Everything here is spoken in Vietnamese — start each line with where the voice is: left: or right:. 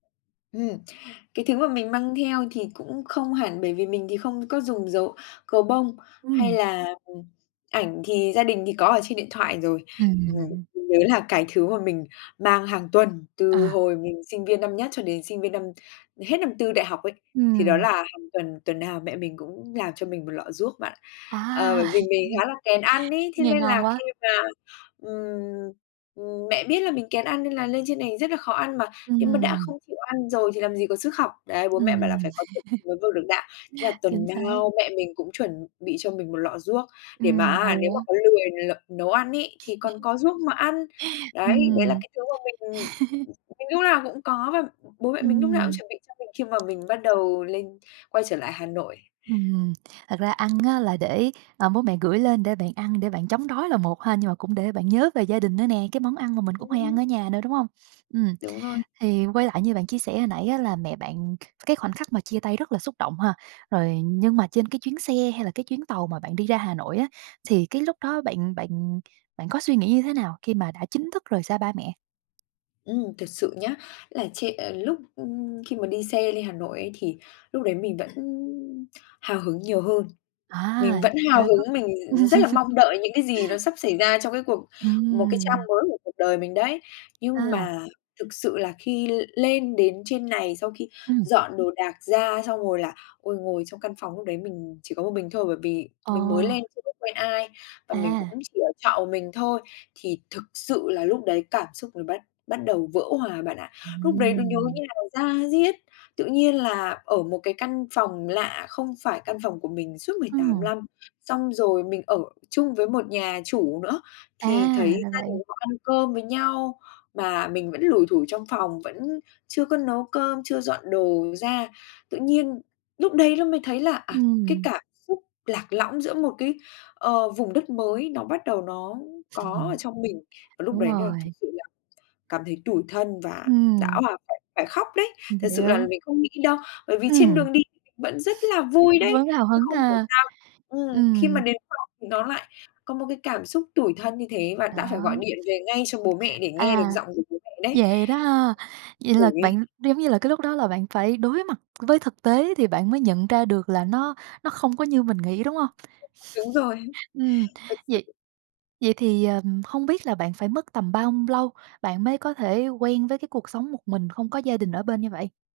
left: Ừm, cái thứ mà mình mang theo thì cũng không hẳn, bởi vì mình thì không có dùng dấu gấu bông, hay
right: Ừm.
left: là, ừm, ảnh thì gia đình thì có ở trên điện thoại rồi. Ừm,
right: Ừm.
left: mình nhớ là cái thứ mà mình mang hàng tuần, từ
right: À.
left: hồi mình sinh viên năm nhất cho đến sinh viên năm hết năm tư đại học ấy, thì đó
right: Ừm.
left: là hàng tuần, tuần nào mẹ mình cũng làm cho mình 1 lọ ruốc bạn.
right: À!
left: Ờ, bởi vì mình khá là kén ăn ấy, thế
right: Nghe
left: nên
right: ngon
left: là
right: quá.
left: khi mà, ừm, ừm, mẹ biết là mình kén ăn nên là lên trên này rất là khó ăn, mà nếu mà đã
right: Ừm.
left: không chịu ăn rồi thì làm gì có sức học, đấy. Bố mẹ bảo là
right: Ừm.
left: "Phải có thực thì mới vực được đạo", thế là
right: Chính
left: tuần
right: xác.
left: nào mẹ mình cũng chuẩn bị cho mình 1 lọ ruốc, để mà
right: Ừm,
left: á
right: hồi
left: nếu mà
right: á.
left: có lười l nấu ăn ấy thì còn có ruốc mà ăn. Đấy, đấy là
right: Ừm.
left: cái thứ mà mình, ừm, mình lúc nào cũng có, và bố mẹ mình lúc nào cũng
right: Ừm.
left: chuẩn bị cho mình khi mà mình bắt đầu lên quay trở lại Hà Nội.
right: Ừm, thật ra ăn á là để, ờ, bố mẹ gửi lên để bạn ăn để bạn chống đói là một ha, nhưng mà cũng để bạn nhớ về gia đình nữa nè, cái món ăn mà mình cũng hay ăn
left: Ừm.
right: ở nhà nữa, đúng hông? Ừm,
left: Đúng rồi.
right: thì quay lại như bạn chia sẻ hồi nãy á, là mẹ bạn, kh cái khoảnh khắc mà chia tay rất là xúc động ha? Rồi, nhưng mà trên cái chuyến xe hay là cái chuyến tàu mà bạn đi ra Hà Nội á, thì cái lúc đó bạn bạn bạn có suy nghĩ như thế nào khi mà đã chính thức rời xa ba mẹ?
left: Ừm, thật sự nhá, là trê ờ, lúc, ừm, khi mà đi xe lên Hà Nội ấy, thì lúc đấy mình vẫn hào hứng nhiều hơn,
right: À,
left: mình vẫn hào
right: vậy là có
left: hứng, mình rất là mong đợi những cái gì nó sắp xảy ra trong cái cuộc một cái trang
right: Ừm.
left: mới của cuộc đời mình đấy. Nhưng
right: À!
left: mà thực sự là khi l lên đến trên này, sau khi
right: Ừm.
left: dọn đồ đạc ra xong rồi là, ôi, ngồi trong căn phòng lúc đấy mình chỉ có một mình thôi, bởi vì
right: Ờ.
left: mình mới lên chưa có quen ai, và mình cũng
right: À.
left: chỉ ở trọ một mình thôi, thì thực sự là lúc đấy cảm xúc mình bắt bắt đầu vỡ hòa bạn ạ. Lúc đấy nó nhớ
right: Ừm.
left: như là da diết, tự nhiên là ở một cái căn phòng lạ không phải căn phòng của mình suốt 18
right: Ừm.
left: lăm, xong rồi mình ở chung với một nhà chủ nữa. Thì
right: À,
left: thấy
right: ra
left: gia
right: vậy.
left: đình họ ăn cơm với nhau, mà mình vẫn lủi thủi trong phòng, vẫn chưa có nấu cơm, chưa dọn đồ ra, tự nhiên lúc đấy ló mới thấy là, à, cái
right: Ừm.
left: cảm xúc lạc lõng giữa một cái, ờ, vùng đất mới nó bắt đầu nó có ở
right: Ừm.
left: trong mình, và lúc
right: Đúng
left: đấy nà thực
right: rồi.
left: sự là cảm thấy tủi thân và đã
right: Ừm.
left: òa phải khóc đấy.
right: Mình
left: Thật sự là
right: hiểu.
left: mình không nghĩ đâu, bởi vì trên
right: Ừm.
left: đường đi thì mình vẫn rất là vui đấy,
right: Vẫn hào
left: chứ
right: hứng
left: không hiểu
right: à?
left: sao ừm, khi mà
right: Ừm.
left: đến phòng thì nó lại có một cái cảm xúc tủi thân như thế, và
right: Đó.
left: đã phải gọi điện về ngay cho bố mẹ để nghe được
right: À,
left: giọng của bố mẹ đấy.
right: vậy đó ha? Vậy là
left: Khổ ghê.
right: bạn, giống như là, cái lúc đó là bạn phải đối mặt với thực tế thì bạn mới nhận ra được là nó nó không có như mình nghĩ, đúng hông?
left: Đúng rồi.
right: Ừm,
left: Thật
right: vậy
left: sự.
right: vậy thì, ờm, hông biết là bạn phải mất tầm bao m lâu bạn mới có thể quen với cái cuộc sống một mình, không có gia đình ở bên như vậy?